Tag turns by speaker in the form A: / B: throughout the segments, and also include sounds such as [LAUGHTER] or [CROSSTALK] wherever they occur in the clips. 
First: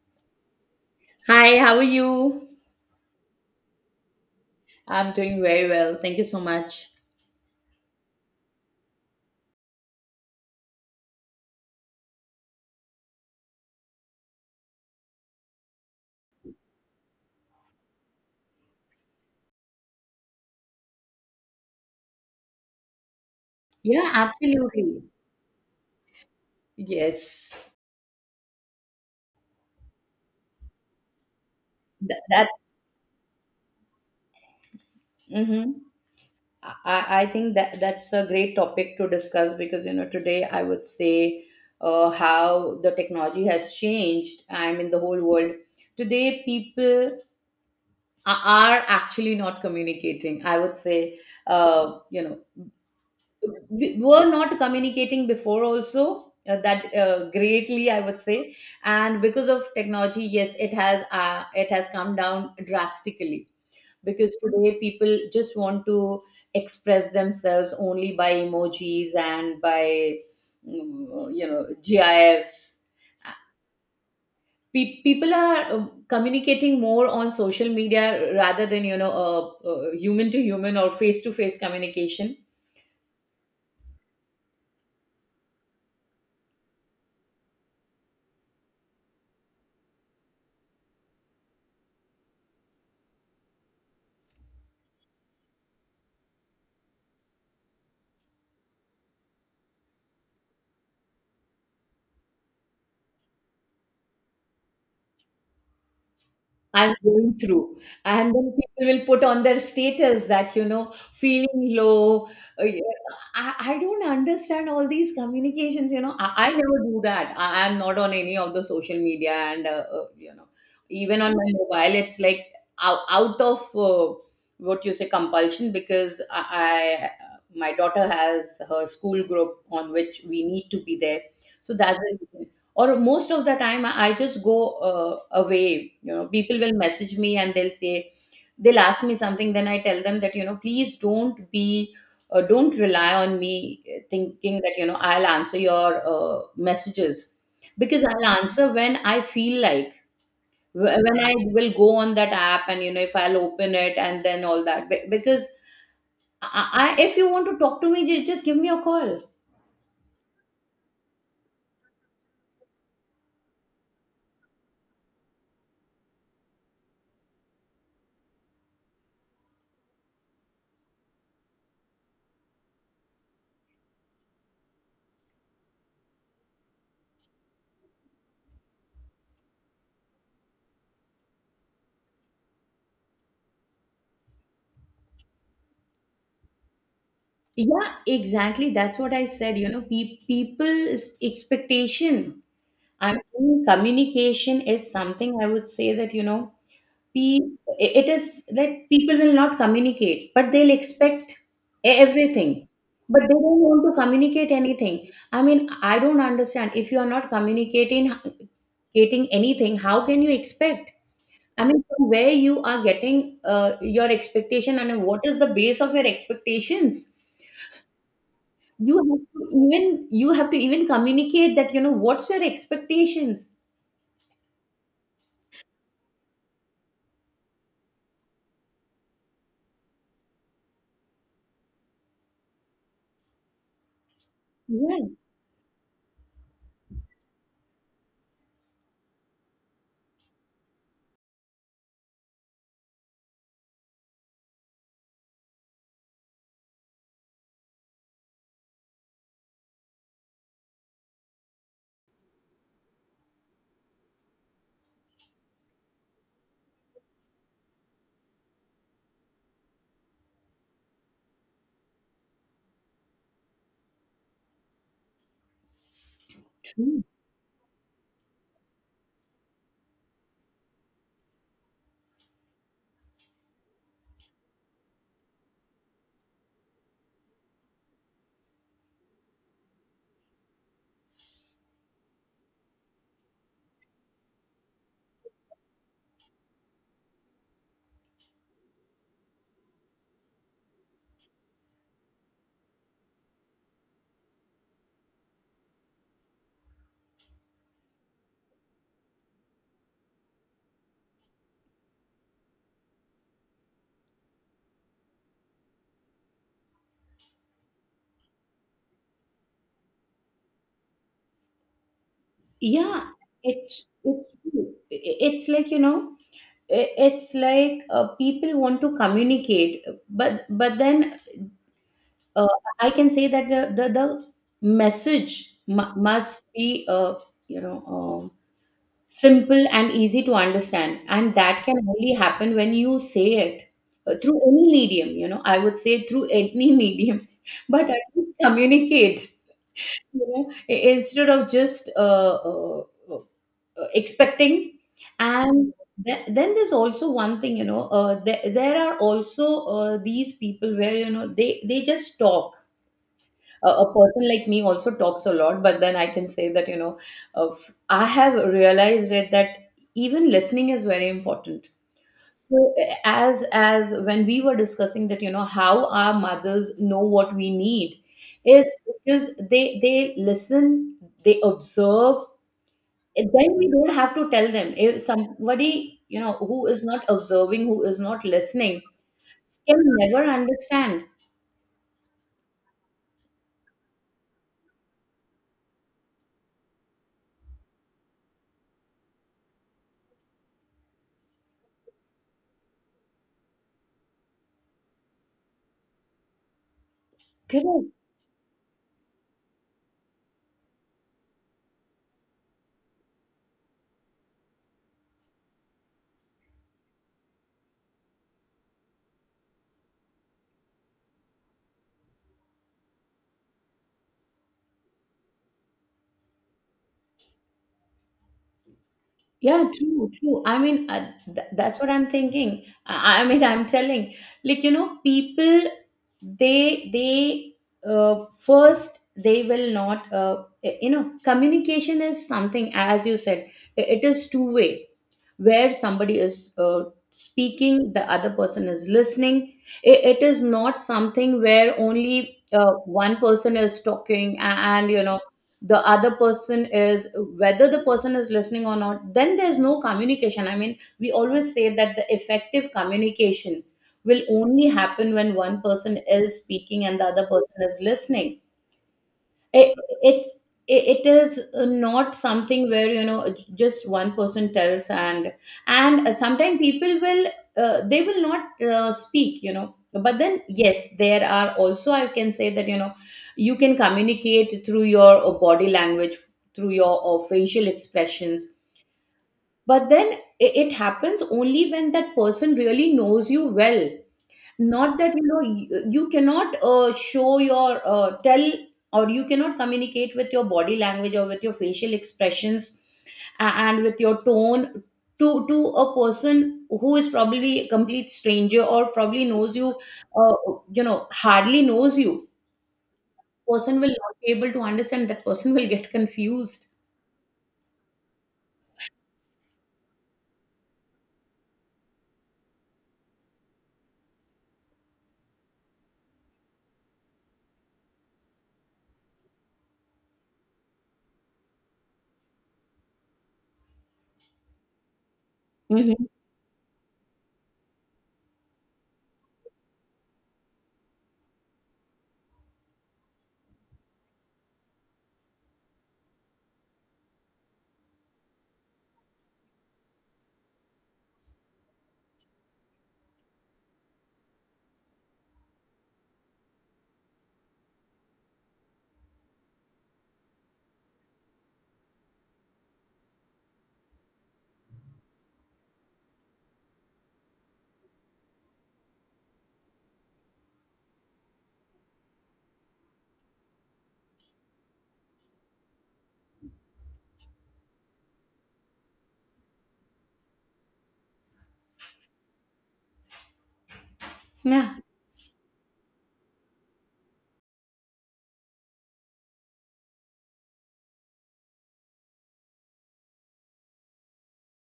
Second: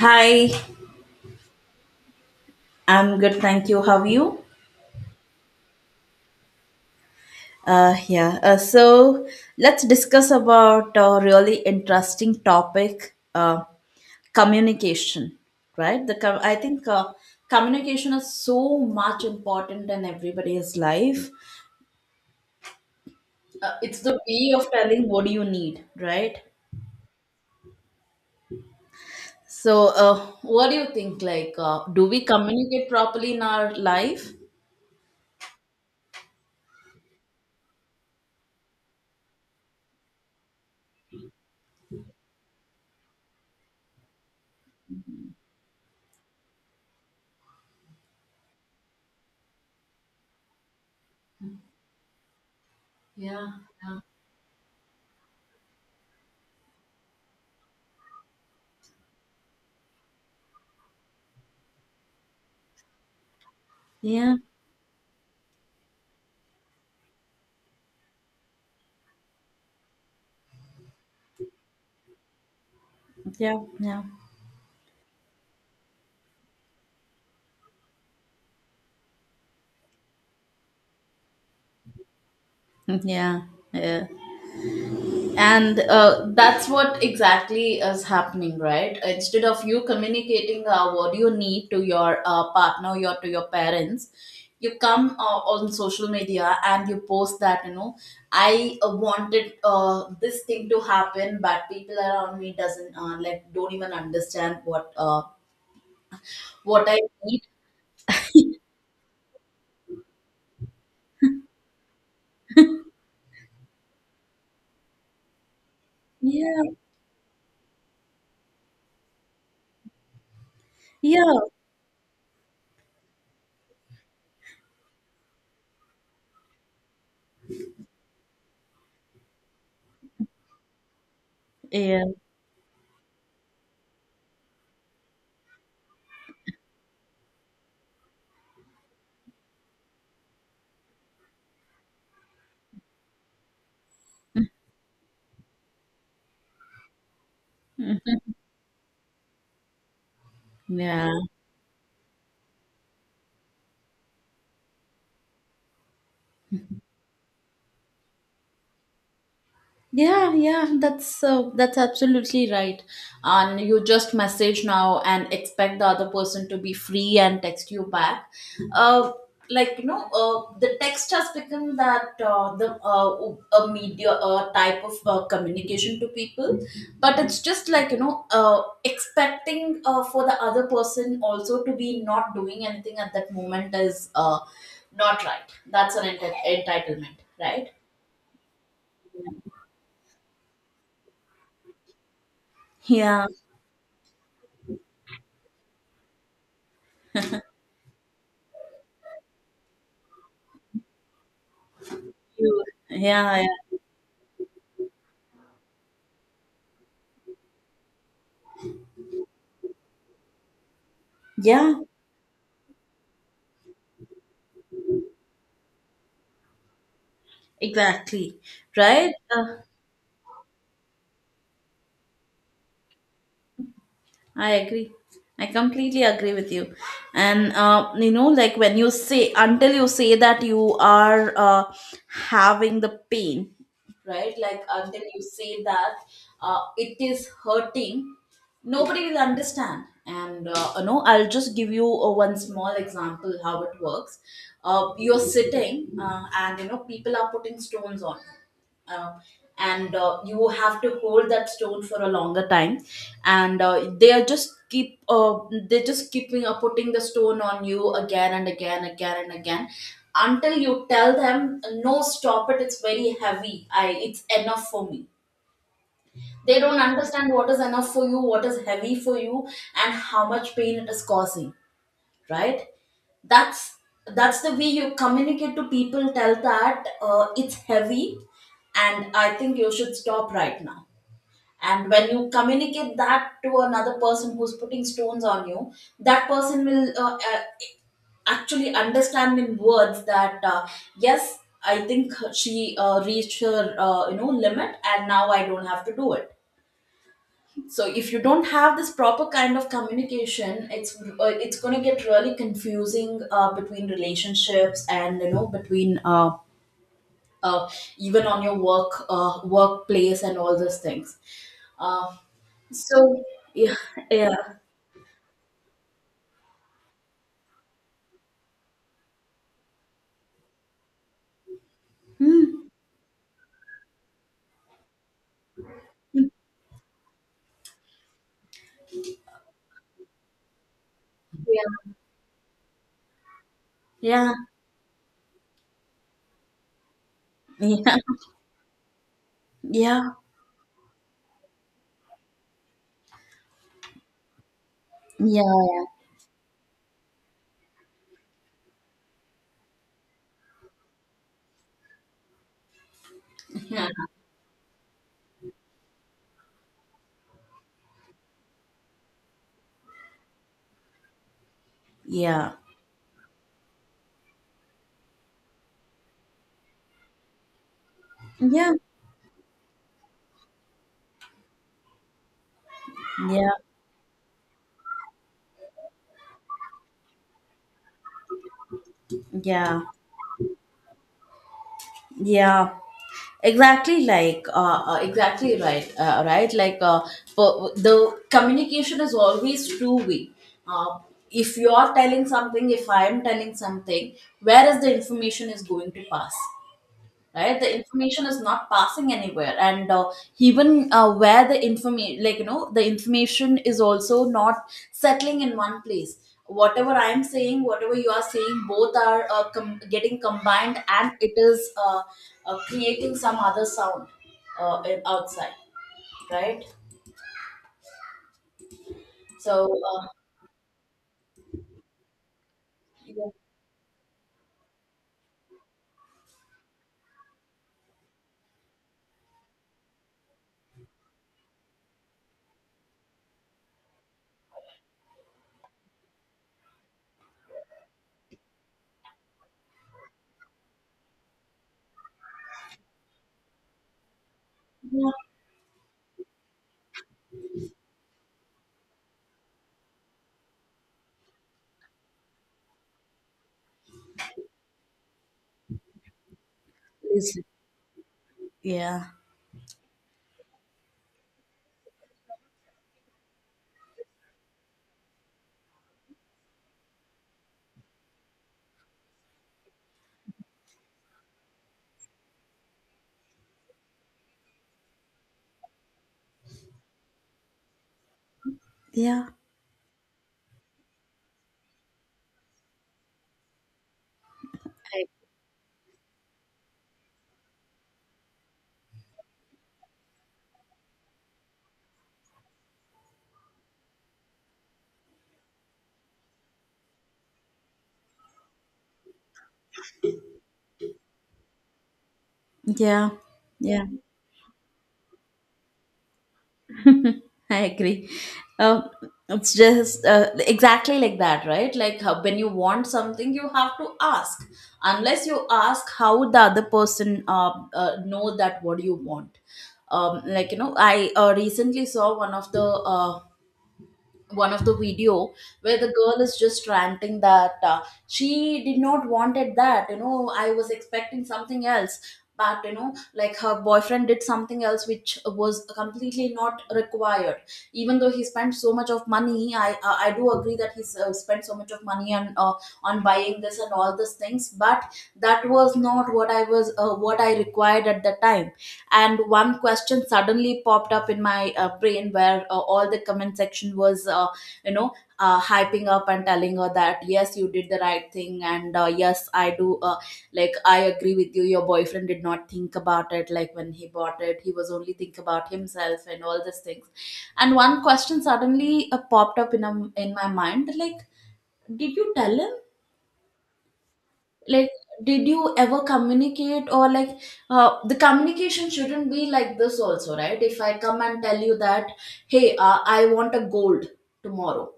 A: Hi,
B: Hi, how are you?
A: I'm good, thank you. How are you?
B: I'm doing very well. Thank you so much.
A: Yeah, so let's discuss about a really interesting topic, communication, right? The com- I think Communication is so much important in everybody's life. It's
B: Yeah,
A: the way of
B: absolutely.
A: telling what do you need, right?
B: Yes.
A: So, what do you think? Do
B: Th-
A: we
B: that's
A: communicate properly in our life?
B: mm-hmm. I think that that's a great topic to discuss because you know today I would say how the technology has changed. I mean the whole world today people are actually not communicating. I would say uh, you know
A: Yeah,
B: we
A: yeah,
B: were not communicating before also that greatly I would say, and because of technology, yes, it has come down drastically
A: yeah,
B: because today people just want to express themselves only by emojis and by you know, gifs.
A: yeah, yeah,
B: People are communicating more on social media rather than human to human or face to face communication.
A: [LAUGHS] yeah. Yeah. And that's what exactly is happening, right? Instead of you communicating what you need to your partner, or to your parents, you come on social media and you post that I wanted this thing to happen, but people around me doesn't don't even understand what
B: I'm
A: I
B: going
A: need.
B: through. And then people will put on their status that, you know, feeling low. Yeah, I don't understand all these communications, you know. I
A: Yeah,
B: never do that. I'm not on any of the social media, and, you know, even on
A: yeah,
B: my mobile, it's like out of what you say compulsion, because my daughter has her school group on which we need to be there. So that's
A: yeah,
B: it. Or most of the time, I just go uh, away, you know. People will message me and they'll ask me something, then I tell them that, you know, please don't be don't rely on me, thinking that, you know, I'll answer your messages, because I'll
A: [LAUGHS]
B: answer when I feel like. Wh-
A: yeah.
B: when i will go on that app, and you know, if I'll open it and then all that. Because I, if you want to talk to me, just give me a call.
A: Yeah, yeah, that's absolutely right. And you just message now and expect the other person to be free and text you back. Uh, the text has become that the a media type of communication to people, but it's just like expecting for the other person also to be not doing anything at that moment is not right. That's an entitlement, right?
B: Yeah, exactly. That's what I said. You know, people's expectation. I
A: Yeah.
B: mean, communication is something, I would say that, you know, pe- it is that people will not communicate, but they'll expect
A: You-
B: everything. But they
A: Yeah,
B: don't
A: yeah,
B: want to communicate anything. I mean, I don't understand. If you are not communicating, getting anything, how can you expect? I
A: yeah,
B: mean, from where you are getting your expectation, and what is the base of your expectations?
A: exactly.
B: You
A: Right?
B: have to even communicate that, you know, what's your expectations?
A: I agree. I completely agree with you. And like when you say until you say that you are having the pain, right? Like until
B: Yeah,
A: you say that it is hurting, nobody will understand. And I'll just give you one small example how it works. You're sitting, people are putting stones on you. And You have to hold that stone for a longer time and they just keeping putting the stone on you again and again, again and again, until you tell them, no, stop it, it's very heavy, I it's enough for me. They don't
B: true.
A: understand what is enough for you, what is heavy for you, and how much pain it is causing, right? That's that's the way you communicate to people. Tell that it's heavy and I think you should stop right now. And when you communicate that to another person who's putting stones on you, that person will actually understand in words that yes, I think she reached her limit, and now I don't have to do it. So if you don't have this proper kind of communication, it's going to get really confusing between relationships and you know between uh, even on your workplace and all those things. uh,
B: Yeah,
A: so yeah, yeah,
B: it's true. It's like, you know, it's like people want to communicate, but but then uh, I can say that the message mu must be you know um, simple and easy to understand, and that can
A: yeah,
B: only happen when you say it
A: yeah,
B: through any medium, you know. I would say through any medium, [LAUGHS] but at least communicate,
A: yeah,
B: you know. I instead of just uh, expecting. And
A: yeah,
B: then there's also one thing, you know. There are also these people where, you know, they just stop.
A: yeah,
B: A a,
A: yeah,
B: person like me also talks a lot, but then I can say that, you know, of I have realized it that even listening is very important.
A: yeah,
B: So as when we were discussing that, you know, how our mothers know what we need is
A: yeah,
B: because they listen, they observe, and
A: yeah,
B: then we don't have to tell them. If somebody, you know, who is not observing, who is not listening, can
A: yeah.
B: never understand.
A: Yeah, exactly. Exactly right. The communication is always two way. Uh, if you are telling something, if I am telling something, where is the information is going to pass? Right, the
B: Correct.
A: information is not passing anywhere, and even where the information like you know the information is also not settling in one place. Whatever I am saying, whatever you are saying, both are getting combined, and it is creating some other sound outside, right? so
B: Yeah,
A: uh,
B: true, true. I mean, th that's what I'm thinking. I
A: yeah,
B: mean, [LAUGHS] I'm telling, like, you know, people, they, they, first, they will not, you know, communication is something, as you said, it is two way, where somebody is speaking, the other person is listening. I it is not something where only one person is talking, and, you
A: yeah.
B: know, the other person is, whether the person is listening or not, then there's no communication. I mean, we always say that the effective communication will only happen when one person is speaking and the other
A: Listen.
B: person is listening.
A: Yeah,
B: It, it's it it is not something where, you know, just one person tells. And sometimes people will they will not speak, you know. But then, yes, there are also, I can say that, you know, you can communicate through your body language, through your facial expressions.
A: yeah,
B: But then it happens only when that person really knows you well. Not that, you know, you cannot show your tell, or you cannot communicate with your body language or with your facial expressions and with your tone to a person who is probably a complete stranger, or probably knows you uh, you know, hardly knows you.
A: yeah,
B: Person
A: yeah.
B: will not be able to understand. That person will get [LAUGHS] confused.
A: [LAUGHS] I agree. Um, it's just exactly like that, right? Like how, when you want something, you have to ask. Unless you ask, how would the other person know that what you want? I recently saw one of the video where the
B: Hmm.
A: girl is just ranting that she did not wanted that, I was expecting something else, but you know, like, her boyfriend did something else which was completely not required. Even though he spent so much of money, I do agree that he spent so much of money on buying this and all these things, but that was not what I was what I required at the time. And one question suddenly popped up in my brain, where all the comment section was you know hyping up and telling her that, yes, you did the right thing, and yes, I do I agree with you, your boyfriend did not think about it, like when he bought it, he was only think about himself and all these things. And one question suddenly popped up in my mind, like, did you tell him? Like,
B: Yeah.
A: did you ever communicate? Or, like, the communication shouldn't be like this also, right? If I come and tell you that, hey, I want a gold tomorrow,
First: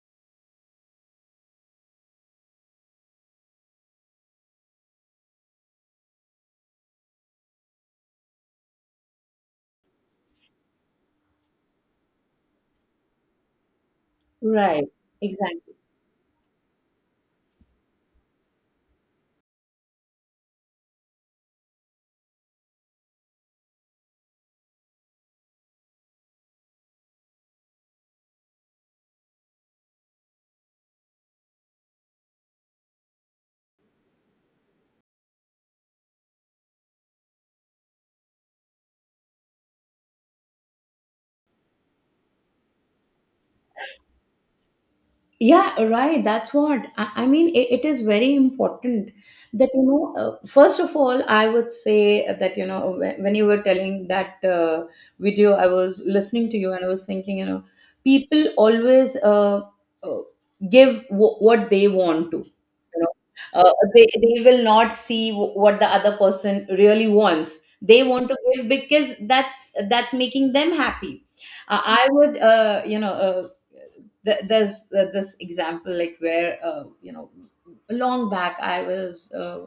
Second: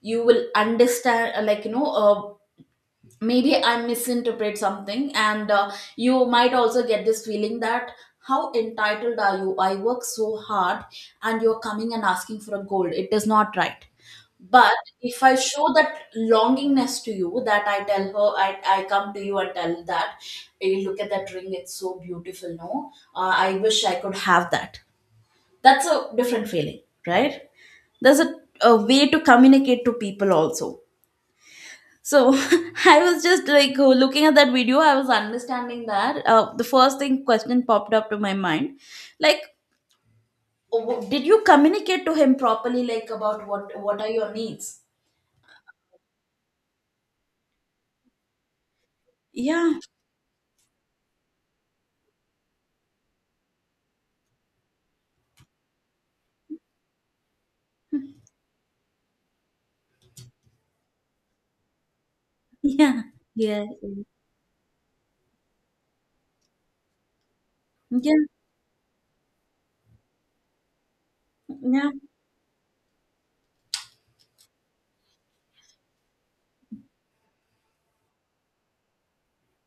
A: you will understand, maybe I misinterpret something, and you might also get this feeling that how entitled are you, I work so hard, and you're coming and asking for a gold, it is not right.
B: Right.
A: But if I show
B: Exactly.
A: that longingness to you, that I tell her, I come to you and tell that, hey, look at that ring, it's so beautiful, no I wish I could have that. That's a different feeling, right? There's a way to communicate to people also. So [LAUGHS] I was just like looking at that video. I was understanding that the first thing question popped up to my mind, like, did you communicate to him properly, like, about what are your needs?
B: Yeah, right. That's what I mean. It is very important that
A: Yeah,
B: you know. First of all, I would say that you know when you were telling that video, I was listening to you, and I was thinking, you know, people always uh, give what they want to,
A: [LAUGHS] yeah,
B: you know.
A: yeah,
B: They will not see what the other person really wants. They
A: yeah,
B: want to give because that's making them happy.
A: yeah,
B: I would, you know. Th- there's th- This example, like where, you know, long back I was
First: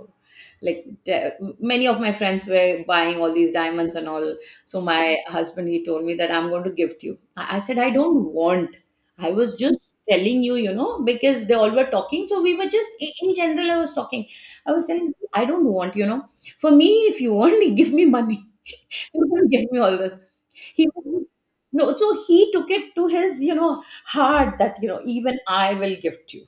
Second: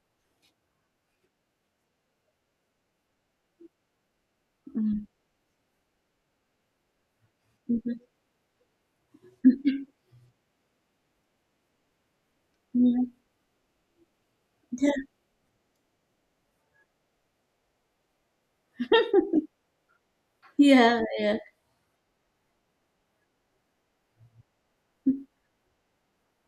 B: like de- many of my friends were buying all these diamonds and all, so my
A: [LAUGHS]
B: husband, he told me that I'm going to gift you. I said I
A: Mm.
B: don't want. I was just telling you, you know, because they all were talking, so we were just
A: Mhm.
B: in general I was talking. I was
A: Yeah, yeah,
B: telling I don't want, you know. For me, if you want, [LAUGHS] give me money, you don't
A: [LAUGHS]
B: give me all this. He
A: yeah, yeah,
B: No, so he took it to his, you know, heart that, you know, even I will gift you.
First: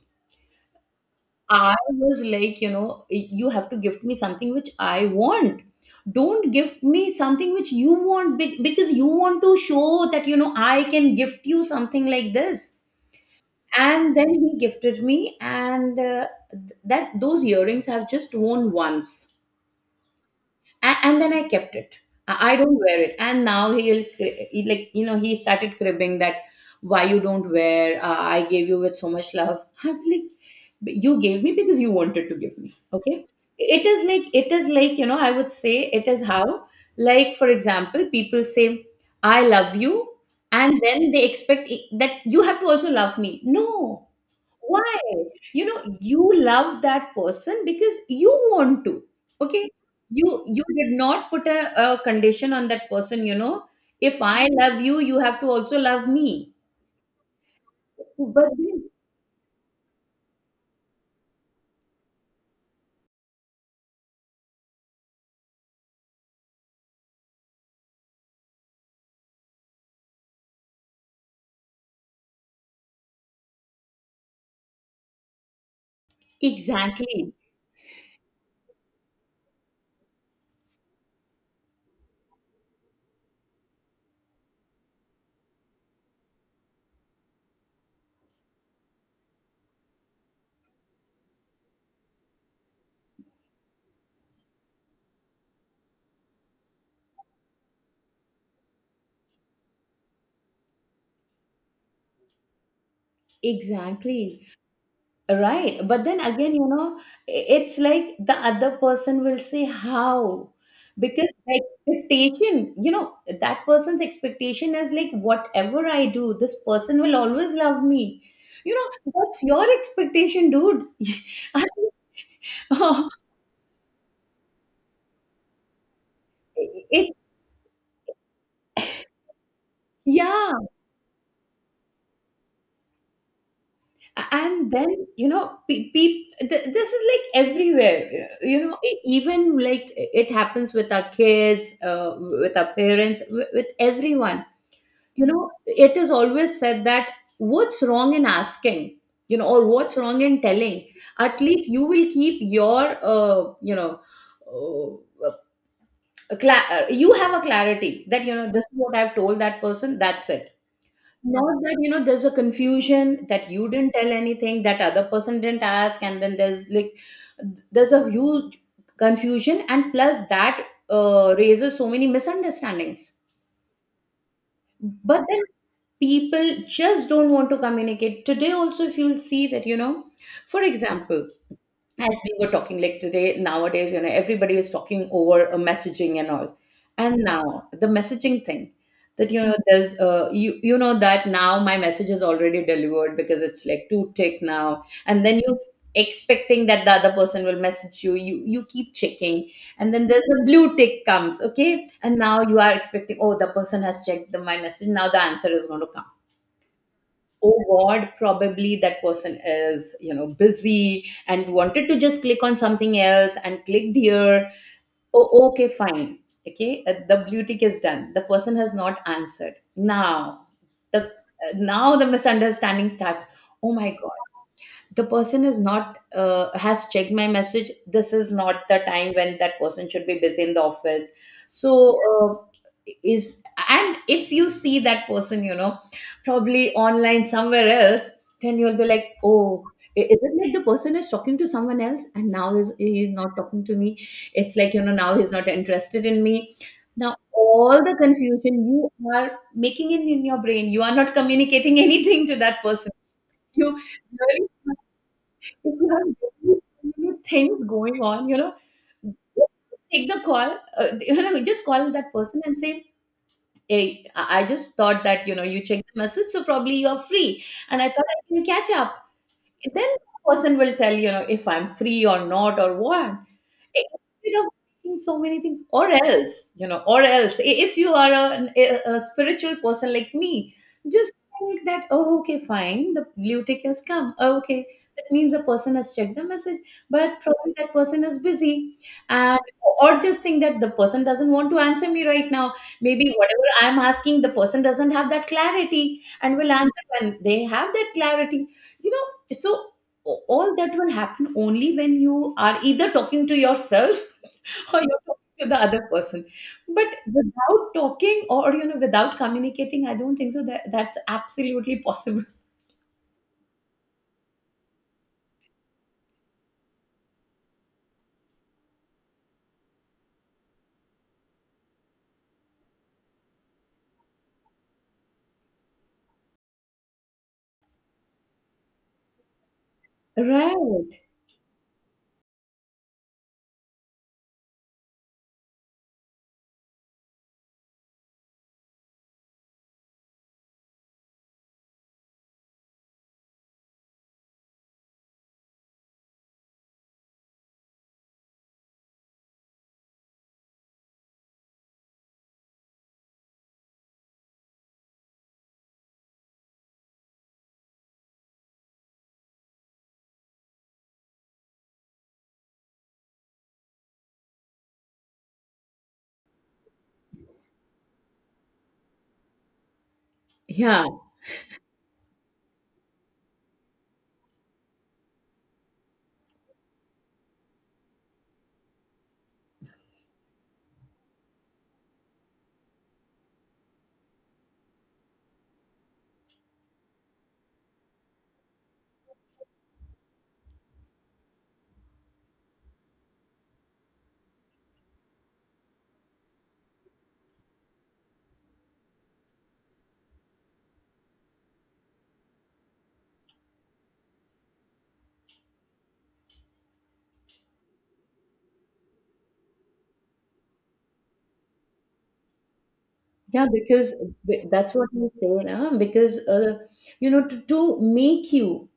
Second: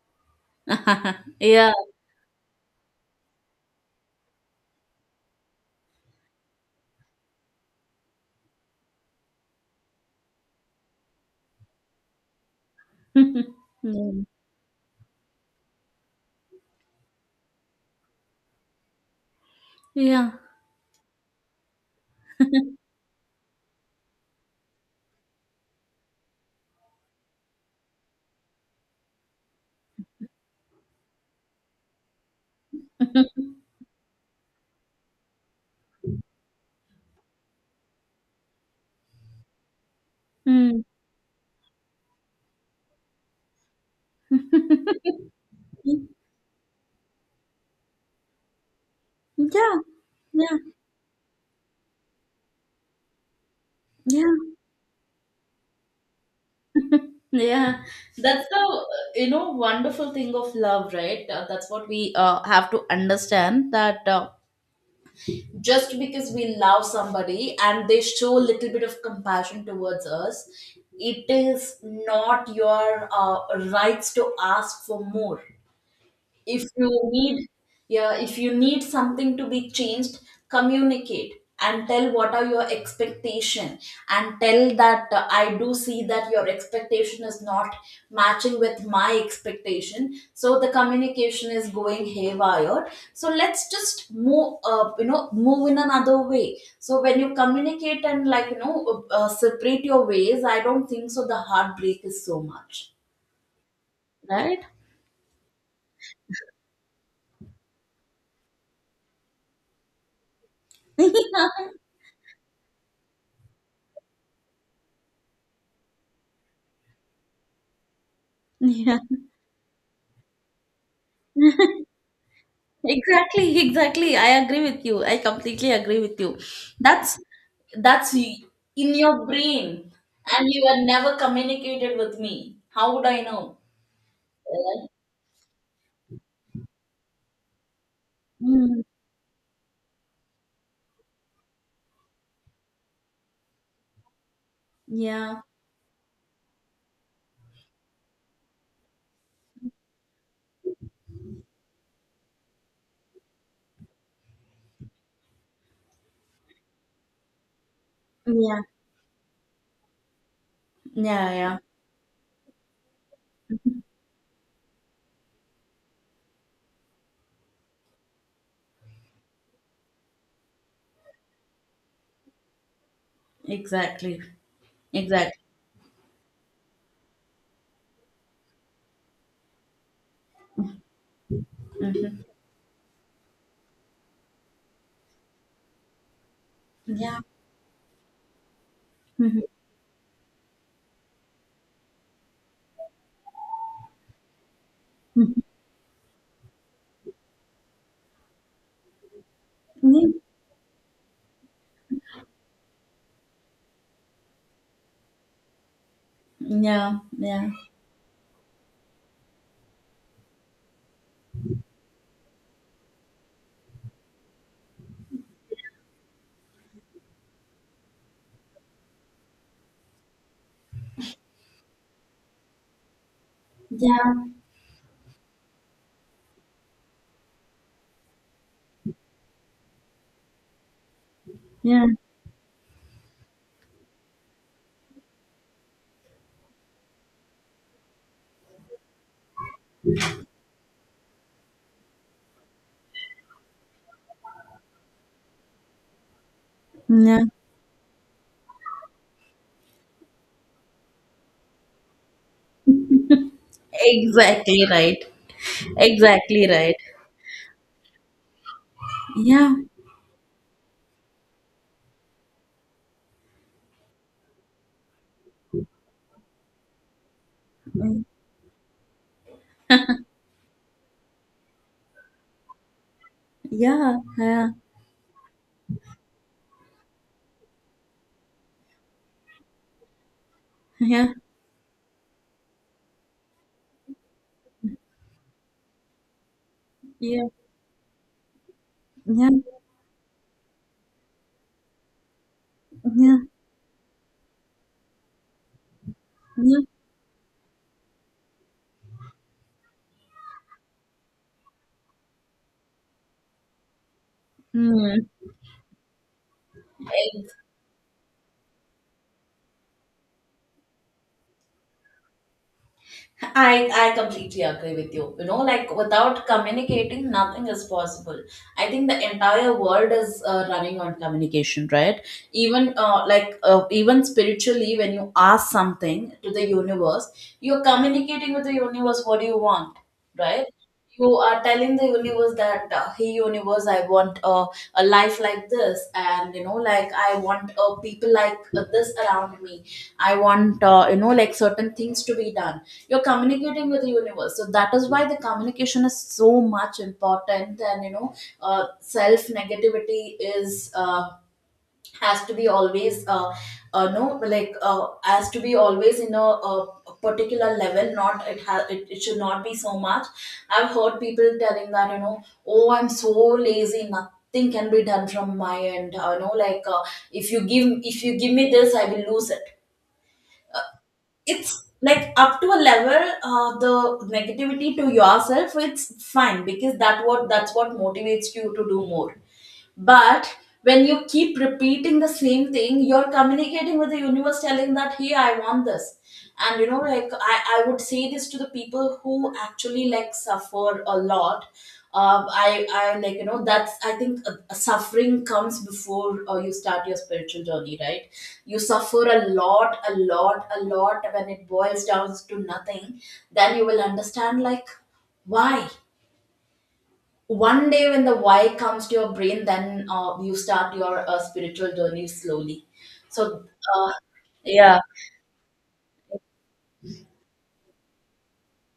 A: [LAUGHS] yeah,
B: I was like, you know, you have to gift me something which I want. Don't gift me something which you want, because you want to show that, you know, I can gift you something like this.
A: [LAUGHS]
B: And
A: Mm.
B: then he gifted me, and that those earrings I've just worn once.
A: Yeah.
B: And then I kept it. I don't
A: [LAUGHS]
B: wear it. And now he, like, you know, he started cribbing that why you don't wear. I gave you with so much love. [LAUGHS] I'm like, "But you gave me because you wanted to give me." Okay, it is like, you know, I would say it is how, like for example, people say I love you, and
A: Mm.
B: then they expect that you have to also love me. No, why?
A: [LAUGHS]
B: You know, you love that person because you want to. Okay.
A: Yeah,
B: You
A: yeah,
B: you did not put a condition on that person, you know. If
A: yeah.
B: I love you, you have to also love me.
A: [LAUGHS] Yeah, that's
B: But
A: the
B: then,
A: wonderful thing of love, right? That's what we have to understand, that just because we love somebody and they show a little bit of compassion towards us, it is not your rights to ask for more. If you
B: exactly,
A: need, yeah, if you need something to be changed, communicate and tell what are your expectation, and tell that I do see that your expectation is not matching with my expectation, so the communication is going haywire. So let's just move, move in another way. So when you communicate and, separate your ways, I don't think so the heartbreak is so much,
B: exactly.
A: right?
B: Right. But then again, you know, it's like the other person will say how. Because the
A: [LAUGHS]
B: expectation, you know, that person's expectation is like, whatever I do, this person will always love me. You
A: Yeah.
B: know, that's your expectation, dude.
A: Yeah.
B: [LAUGHS] I
A: [LAUGHS]
B: mean, [LAUGHS]
A: Exactly, exactly. I agree with you. I completely agree with you.
B: it,
A: That's that's y- in your brain, and
B: yeah.
A: you are never communicated with me. How would I know?
B: And
A: Uh,
B: then, you know, this is like everywhere. You know,
A: mm,
B: even like it happens with our kids, with our parents, with everyone. You
A: yeah,
B: know, it is always said that what's wrong in asking, you know, or what's wrong in telling. At least you will keep your uh, you have a clarity that, you know,
A: yeah,
B: this is what I've told that person, that's it.
A: yeah, yeah.
B: Not that, you know, there's a confusion that you didn't tell anything, that other person didn't ask, and then there's like there's a huge confusion, and plus that raises so many misunderstandings.
A: Exactly,
B: But
A: exactly.
B: then people just don't want to communicate. Today also, if you'll see that, you know, for example, as we were talking, like today nowadays, you know, everybody is talking over messaging and all. And
A: Yeah.
B: now the messaging thing, that, you
A: Mhm.
B: know, there's you, you know, that now my message is already delivered, because it's like two tick now. And then you expecting that the other person will message you, you keep checking. And then
A: Mhm.
B: there's a blue tick comes, okay. And now you are expecting, oh, the person has checked my message, now the answer is going to come.
A: Yeah, yeah,
B: Oh god, probably that person is, you know, busy and wanted to just click on something else and clicked here. Oh, okay, fine. Okay, the blue tick is done, the person has not answered. Now the now the misunderstanding starts. Oh my,
A: yeah,
B: the person is not has checked my message, this is not the time when that person should be Busy in the office. so
A: yeah,
B: uh, is and if you see that person, you know, probably online somewhere else, then you'll be like, oh, is it like the person is talking to someone else and now is he's not talking to me? It's like, you know, now he's not interested in me. Now
A: yeah.
B: all the confusion you are making in your brain, you are not communicating [LAUGHS] anything to that person. You really,
A: Exactly right.
B: if you have
A: Exactly right.
B: so many things going on, you know, just
A: Yeah,
B: take the call, [LAUGHS] you know, just call that person and say, hey, I just thought that, you know, you checked the message, so probably you're free. And I
A: Mm.
B: thought I can catch up. Then the person will tell, you know, if I'm free or not or what.
A: Yeah,
B: Instead of
A: yeah,
B: thinking so many things, or else, you know, or else, if you are a spiritual person like me,
A: yeah,
B: just think that, oh, okay, fine, the blue tick has come. Oh, okay, that means the person has checked the message, but
A: yeah.
B: probably that person is busy.
A: Yeah,
B: And or just think that the person doesn't want to answer me right now. Maybe
A: yeah,
B: whatever I'm asking, the person doesn't have that clarity and will
A: yeah.
B: answer when they have that clarity. You know, so all that will happen only when you are either talking to yourself [LAUGHS] or you're
A: Mm.
B: talking to the other person. But without talking, or without communicating, I don't think so that that's absolutely possible. [LAUGHS]
A: I completely agree with you. You know, like without communicating, nothing is possible. I think the entire world is running on communication, right? Even even spiritually, when you ask something to the universe, you're communicating with the universe. What do you want, right?
B: Right.
A: You are telling the universe that, hey, universe, I want a life like this, and you know, like I want people like this around me. I want, like, certain things to be done. You're communicating with the universe, so that is why the communication is so much important. And you know, self negativity is has to be always no like has to be always in a particular level, not it has it, it should not be so much. I've heard people telling that, you know, oh, I'm so lazy, nothing can be done from my end, if you give, if you give me this, I will lose it.
B: Yeah.
A: It's like, up to a level, the negativity to yourself, it's fine, because that's what motivates you to do more. But when you keep repeating the same thing, you're communicating with the universe, telling that, hey, I want this. And you know, I would say this to the people who actually like suffer a lot. I like, you know, that's, I think suffering comes before you start your spiritual journey, right? You suffer a lot, a lot, a lot, when it boils down to nothing. Then you will understand, like, why? One day, when the why comes to your brain, then you start your spiritual journey slowly. so
B: Yeah,
A: uh,
B: because that's
A: yeah,
B: what I'm saying, huh? Because you know, to make you,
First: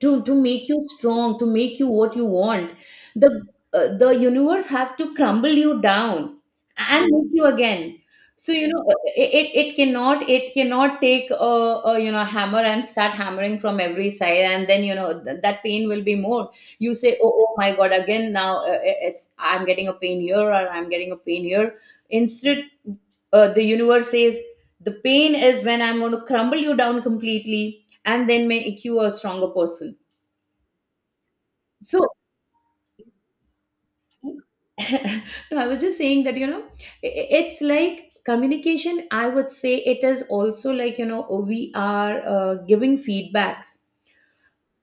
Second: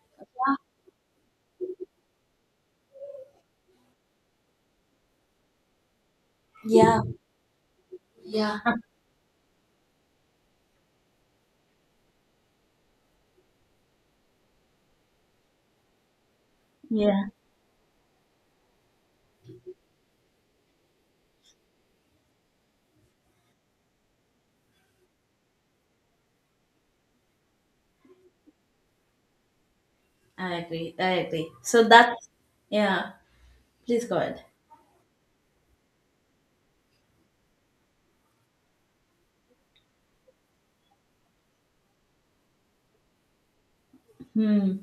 B: to make you strong, to make you what you want, the the universe have to crumble you down
A: yeah,
B: and make you again. So
A: yeah.
B: you
A: [LAUGHS]
B: know, it it cannot, it cannot take a, you know, hammer and start hammering from every side, and then you know that pain will be more. You say,
A: Yeah,
B: oh, oh my God, again now, it's, I'm getting a pain here or I'm getting a pain here. Instead the universe says the pain is when I'm going to crumble you down completely and then make you a stronger person.
A: I agree, I agree. So
B: so
A: that's, yeah, please go ahead.
B: [LAUGHS] no, I was just saying that, you know, it's like communication, I would say it is also like, you know, we are giving feedbacks
A: Hmm.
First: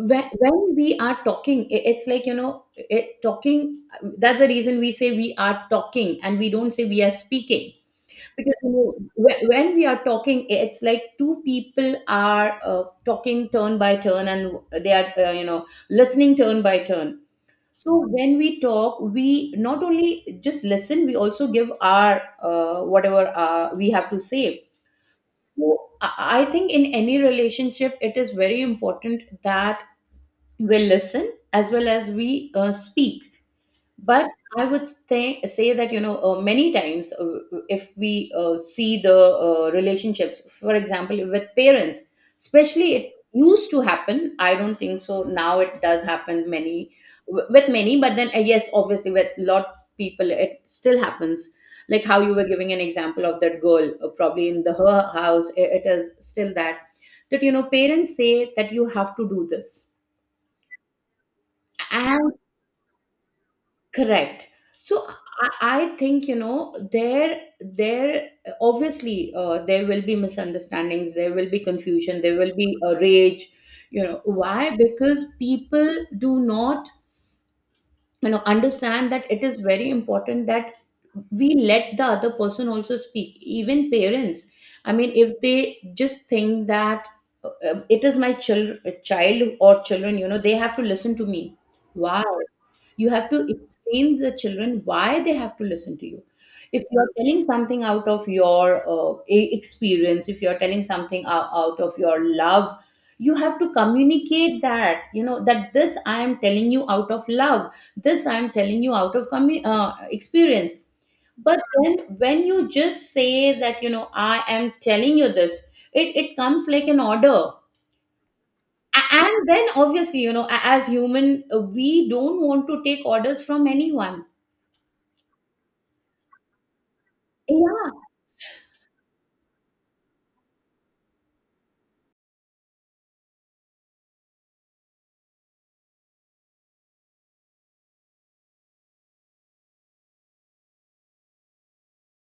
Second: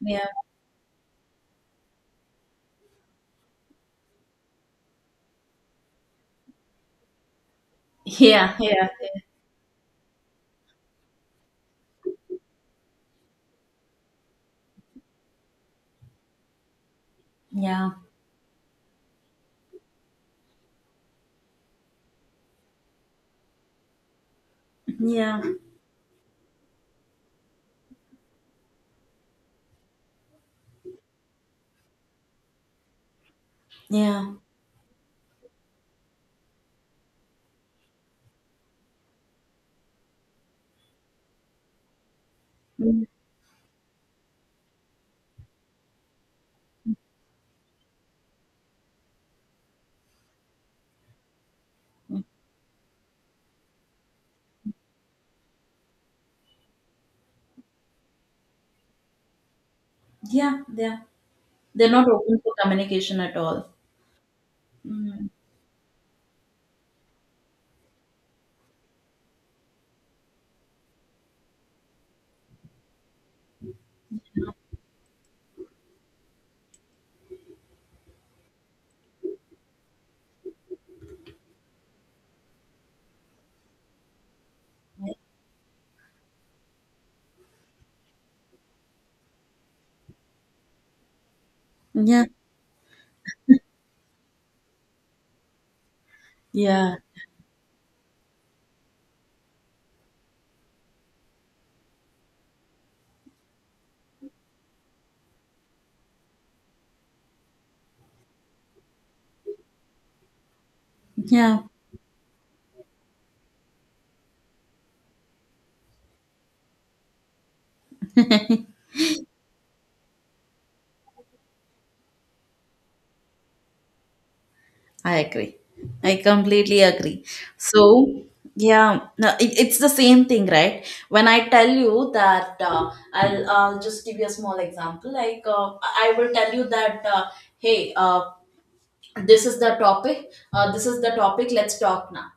A: Yeah,
B: we are talking, it's like, you know, it, talking, that's the reason we say we are talking and we don't say we are speaking.
A: yeah,
B: Because you
A: yeah,
B: know, when, we are talking, it's like two people are talking turn by turn and they are, you know, listening turn by turn.
A: yeah,
B: So when we talk we not only just listen, we also give our, whatever we have to say.
A: yeah,
B: So I think in any relationship it is very important that we listen as well as we speak.
A: yeah.
B: But I would say that, you know, many times, if we see the relationships, for example, with parents, especially,
A: Mm.
B: it used to happen. I don't think so now. It does happen many with many, but then, yes, obviously with lot people it still happens. Like how you were giving an example of that girl, probably in the her house, it is still that, that, you know, parents say that you have to do this.
A: Yeah, yeah. They're not open for communication at all.
B: Correct. So
A: Mm.
B: I think, you know, there obviously, there will be misunderstandings, there will be confusion, there will be a rage. You know why? Because people do not, you know, understand that it is very important that we let the other person also speak. Even parents, I mean, if they just think that, it is my child or children, you know, they have to listen to me. Wow.
A: Yeah,
B: You have to explain the children why they have to listen to you. If
A: yeah,
B: you are telling something out of your, experience, if you are telling something out of your love, you have to communicate that, you know, that this I am telling you out of love, this I am telling you out of experience.
A: yeah.
B: But then when you just say that, you know, I am telling you this, it comes like an order. And then obviously, you know, as human, we don't want to take orders from anyone.
A: I agree. I completely agree.
B: Yeah,
A: So, yeah, no, it, it's the same thing, right? When I tell you that, I'll just give you a small example. Like, I will tell you that, hey, this is the topic, this is the topic, let's talk now.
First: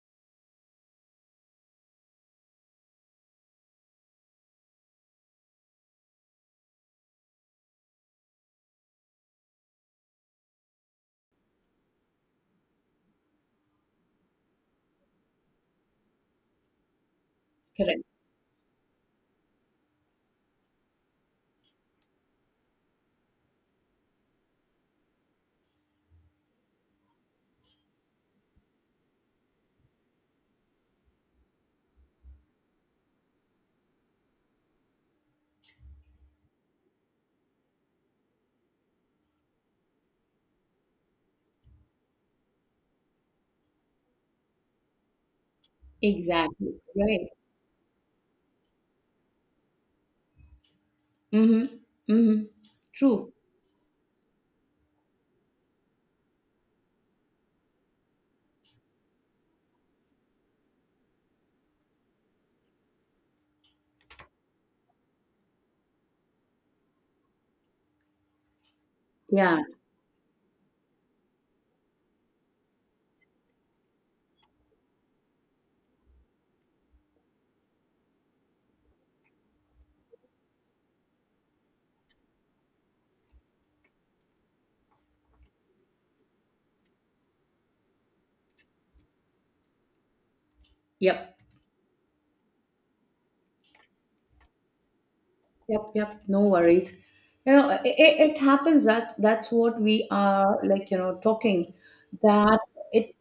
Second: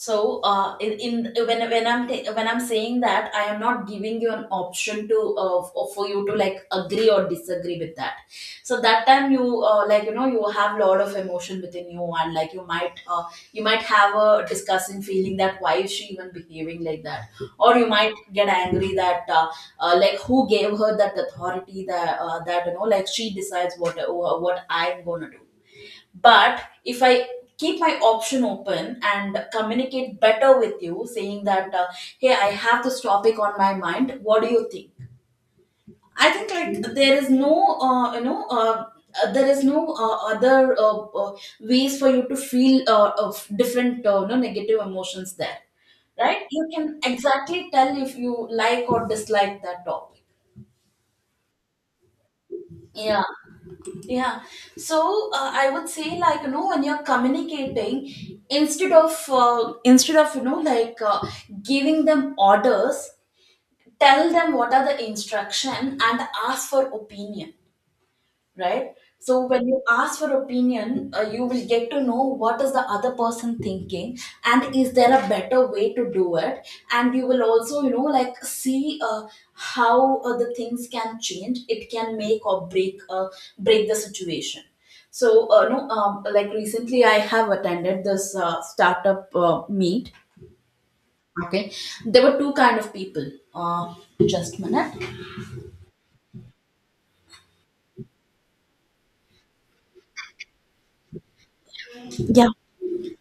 A: So in when I'm ta- when I'm saying that I am not giving you an option to for you to like agree or disagree with that. So that time you like you know you have lot of emotion within you, and like you might, you might have a disgusting feeling that why is she even behaving like that, or you
B: correct.
A: might get angry that, like who gave her that authority that, that you know like she decides what I'm going to do. But if I keep my option open and communicate better with you, saying that, hey, I have this topic on my mind, what do you think? I think like there is no, there is no other ways for you to feel of different, you know, negative emotions there, right? You
B: Exactly.
A: can
B: Right.
A: exactly tell if you like or dislike that topic.
B: Mm-hmm. Mm-hmm.
A: Yeah.
B: True.
A: Yeah. So I would say like you know when you're communicating, instead of giving them orders, tell them what are the instruction and ask for opinion, right? So
B: Yeah.
A: when you ask for opinion, you will get to know what is the other person thinking, and is there a better way to do it. And you will also you know like see how the things can change, it can make or break the situation. So uh, no um, like recently I have attended this startup meet.
B: Yep.
A: Okay, there were two kind of people. uh, just a minute.
B: Yep. Yep. No worries. You know, it happens that that's what we are like, you know, talking
A: Yeah.
B: that, it,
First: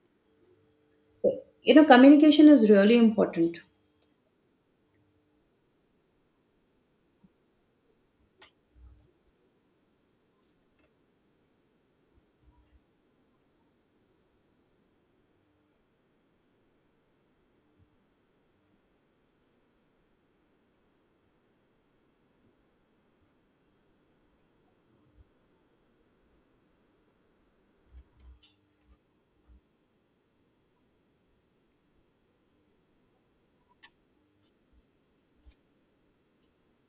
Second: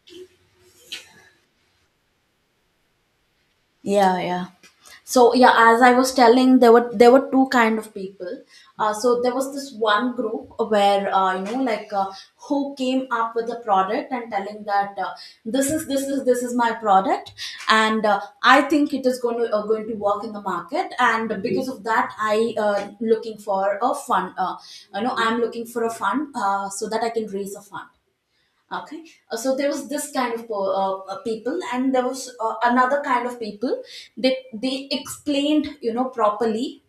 B: you know, communication is really important.
A: Yeah, yeah. So yeah, as I was telling, there were two kind of people. So there was this one group where who came up with the product and telling that, this is my product, and I think it is going to going to work in the market, and because of that I looking for a fund. You know, I'm looking for a fund, so that I can raise a fund. Okay. So there was this kind of people, and there was another kind of people. They explained, you know, properly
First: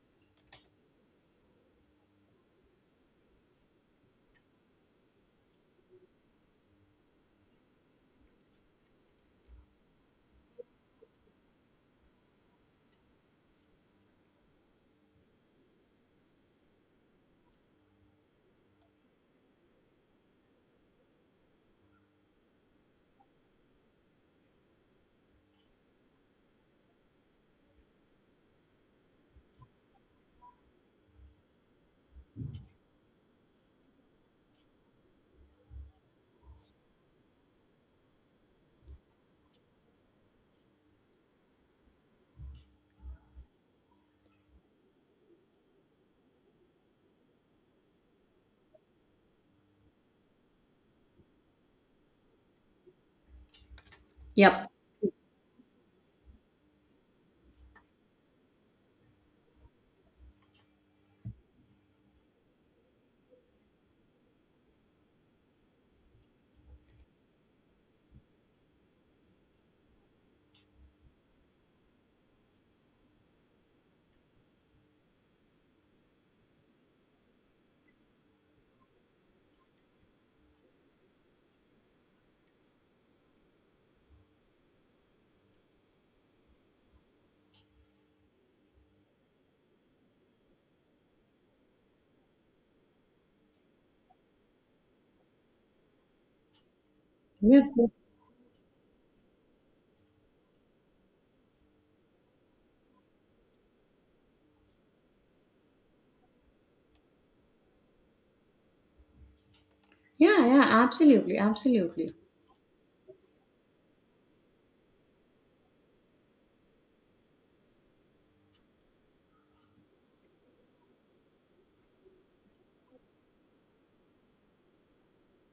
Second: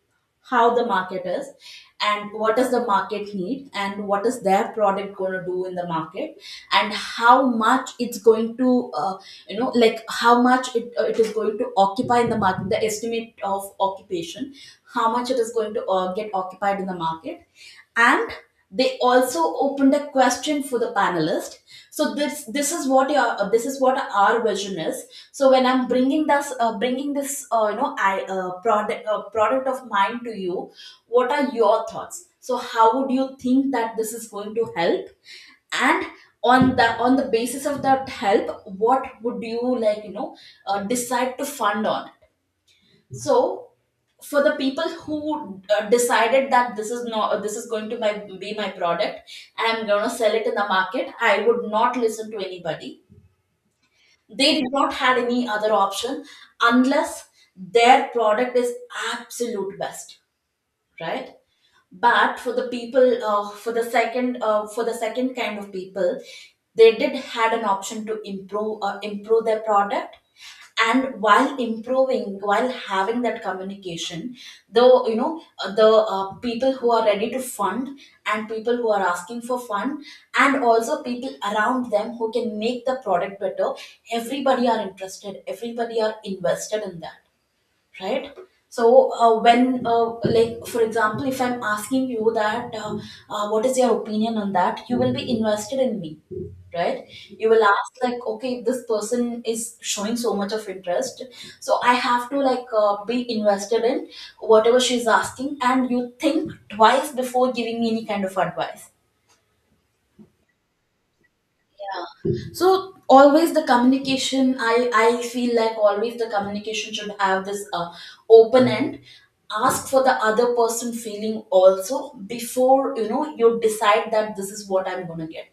A: how the market is, and what does the market need, and what is their product going to do in the market, and how much it's going to, uh, you know, like how much it is going to occupy in the market, the estimate of occupation, how much it is going to get occupied in the market, and they also opened a question for the panelist. So this is what your this is what our vision is. So when I'm bringing this, you know I product of mine to you, what are your thoughts? So how would you think that this is going to help? And on the basis of that help, what would you like you know decide to fund on it? So for the people who decided that this is not, this is going to be my product and I'm going to sell it in the market, I would not listen to anybody, they did
B: Yep.
A: not had any other option unless their product is absolute best, right? But for the people for the second kind of people, they did had an option to improve improve their product. And while improving, while having that communication, though you know the people who are ready to fund, and people who are asking for fund, and also people around them who can make the product better, everybody are interested, everybody are invested in that, right? So uh, when uh, like for example if I'm asking you that, what is your opinion on that, you will be invested in me, right? You will
B: Yeah.
A: ask like, okay, this person is showing so much of interest, so I have to like be invested in whatever she's asking, and you think twice before giving me any kind of advice.
B: Yeah. Yeah. Absolutely. Absolutely.
A: Yeah. So always the communication, I feel like always the communication should have this open end. Ask for the other person feeling also before you know you decide that this is what I'm gonna get.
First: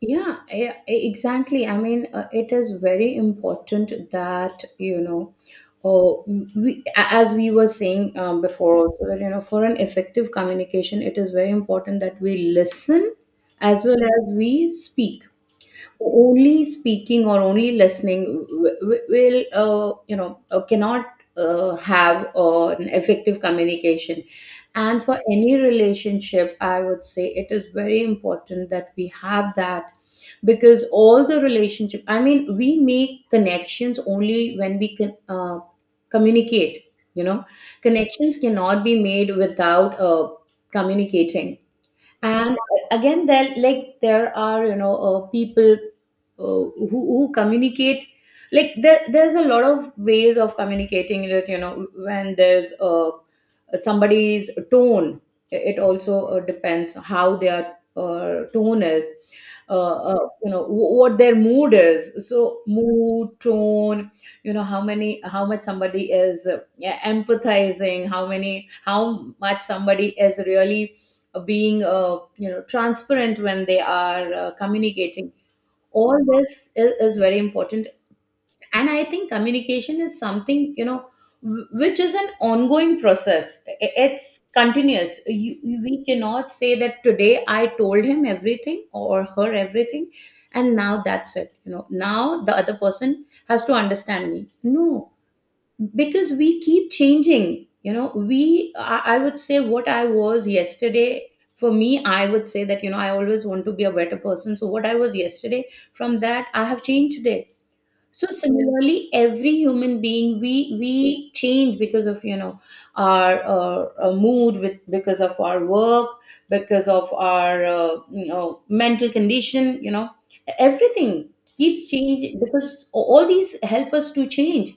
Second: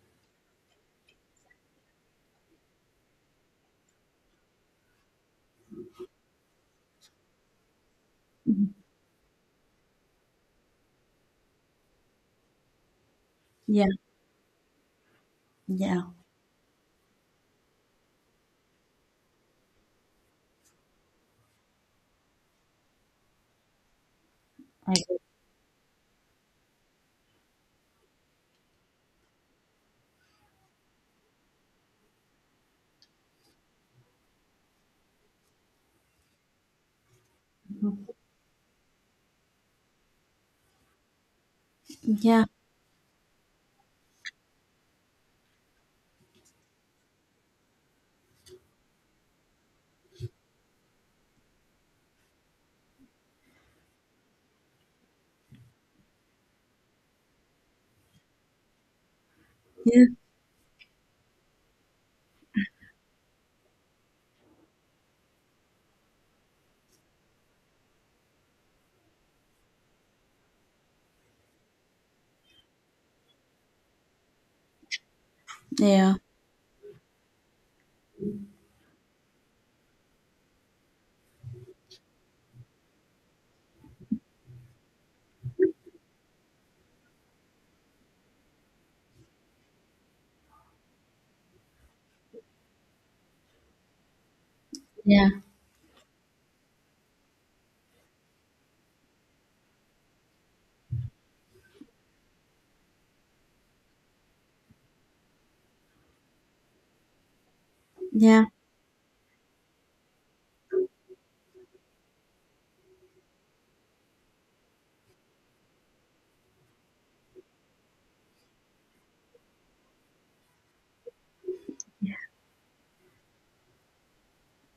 B: Yeah, exactly. I mean, it is very important that, you know, oh, we, as we were saying before, also that, you know, for an effective communication, it is very important that we listen as
A: Yeah,
B: well as we speak.
A: yeah,
B: Only speaking or only listening will, you know, cannot, have, an effective communication.
A: I
B: And for
A: agree.
B: any relationship, I would say it is very important that we have that. Because all the relationship, I mean, we make connections only when we can, communicate, you know. Connections cannot be made without, communicating.
A: Yeah,
B: And again, there like there are, you know, people, who, communicate, like there's a lot of ways of communicating that, you know, when there's, somebody's tone, it also, depends how their, tone is,
A: yeah,
B: you know, what their mood is. So mood, tone, you know, how many how much somebody is, yeah, empathizing, how many how much somebody is really being, you know, transparent when they are, communicating. All this is very important. And I think communication is something, you know, which is an ongoing process. It's continuous. We cannot say that today I told him everything or her everything and now that's it. You know, now the other person has to understand me. No,
A: yeah,
B: because we keep changing, you know. We I would say what I was yesterday, for me, I would say that, you know, I always want to be a better person. So what I was yesterday, from that I have changed it. So
A: yeah, yeah.
B: similarly, every human being, we change because of, you know, our, mood, with because of our work, because of our, you know, mental condition, you know, everything keeps changing because all these help us to change.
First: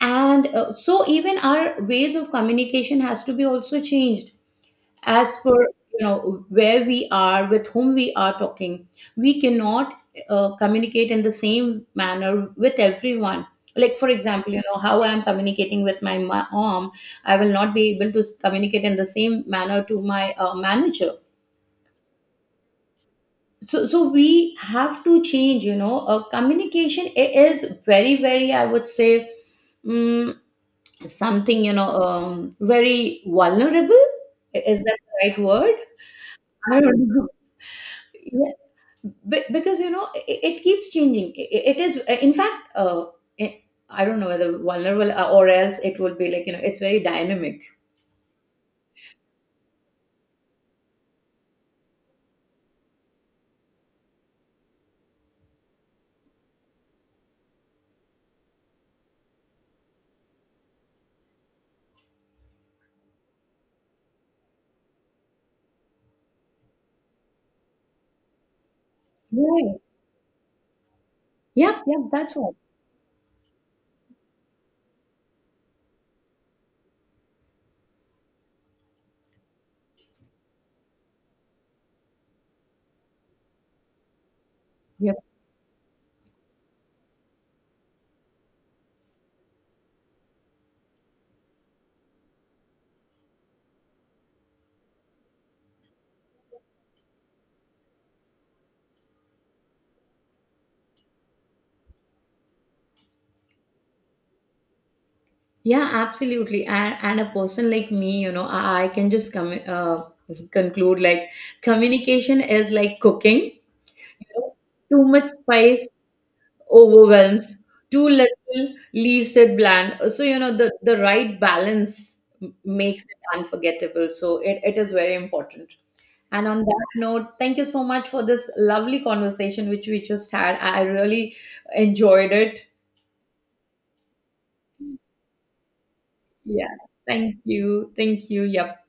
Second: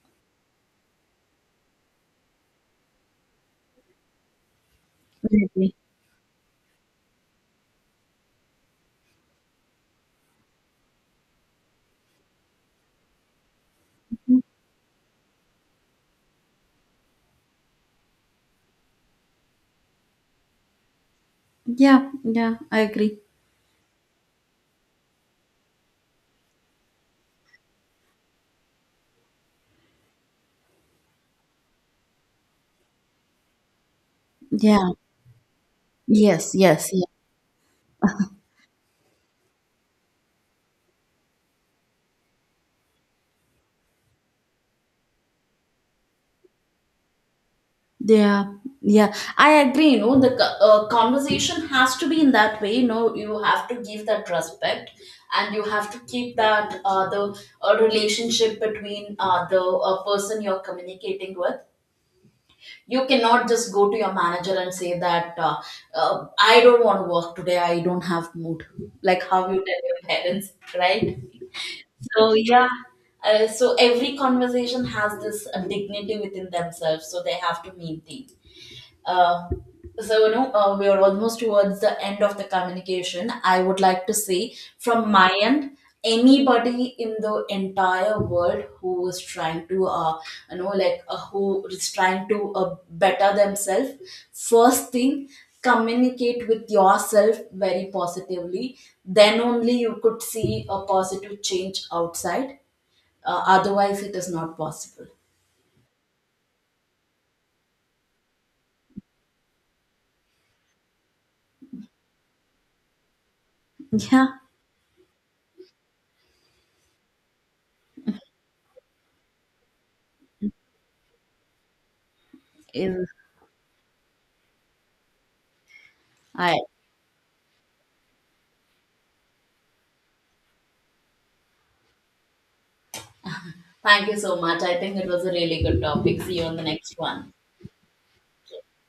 B: And, so even our ways of communication has to be also changed as
A: I
B: per,
A: agree.
B: you know, where we are, with whom we are talking. We cannot, communicate in the same manner with everyone. Like, for example, you know, how I am communicating with my mom, I will not be able to communicate in the same manner to my, manager.
A: Yeah, yeah, I agree.
B: So, so we have to change, you know. Communication is very, very, I would say, mm, something, you know, very vulnerable. Is
A: Yeah,
B: that the right word?
A: yes,
B: I
A: yes, yes.
B: don't know. Yeah. Because, you know, it keeps changing. It is, in fact, i I don't know whether vulnerable, or else it would be like, you know, it's very dynamic.
A: Yeah, yeah, I agree. You know, the conversation has to be in that way. You know, you have to give that respect, and you have to keep that the relationship between the person you're communicating with. You cannot just go to your manager and say that I don't want to work today. I don't have mood. Like how you
B: Right.
A: tell your parents, right?
B: Yeah, yeah,
A: So
B: that's what.
A: yeah, so every conversation has this dignity within themselves, so they have to maintain. Uh, so you know we are almost towards the end of the communication. I would like to say from
B: Yeah,
A: my end, anybody in the entire world who is trying to who is trying to better themselves, first thing, communicate with yourself very positively, then only you could see a positive change outside. Otherwise it is not possible.
B: yeah, absolutely. And a person like me, you know, I can just come conclude like communication is like cooking, you
A: Yeah,
B: know, too much spice overwhelms, too little leaves it bland. So, you know, the right balance makes
A: is
B: it unforgettable. So, it is very important. And
A: I.
B: on that note, thank you so much for this lovely conversation which we just had. I really enjoyed it.
A: Thank you so much. I think it was a really good topic. See you on the
B: Yeah,
A: next one.
B: thank you, thank you. Yep.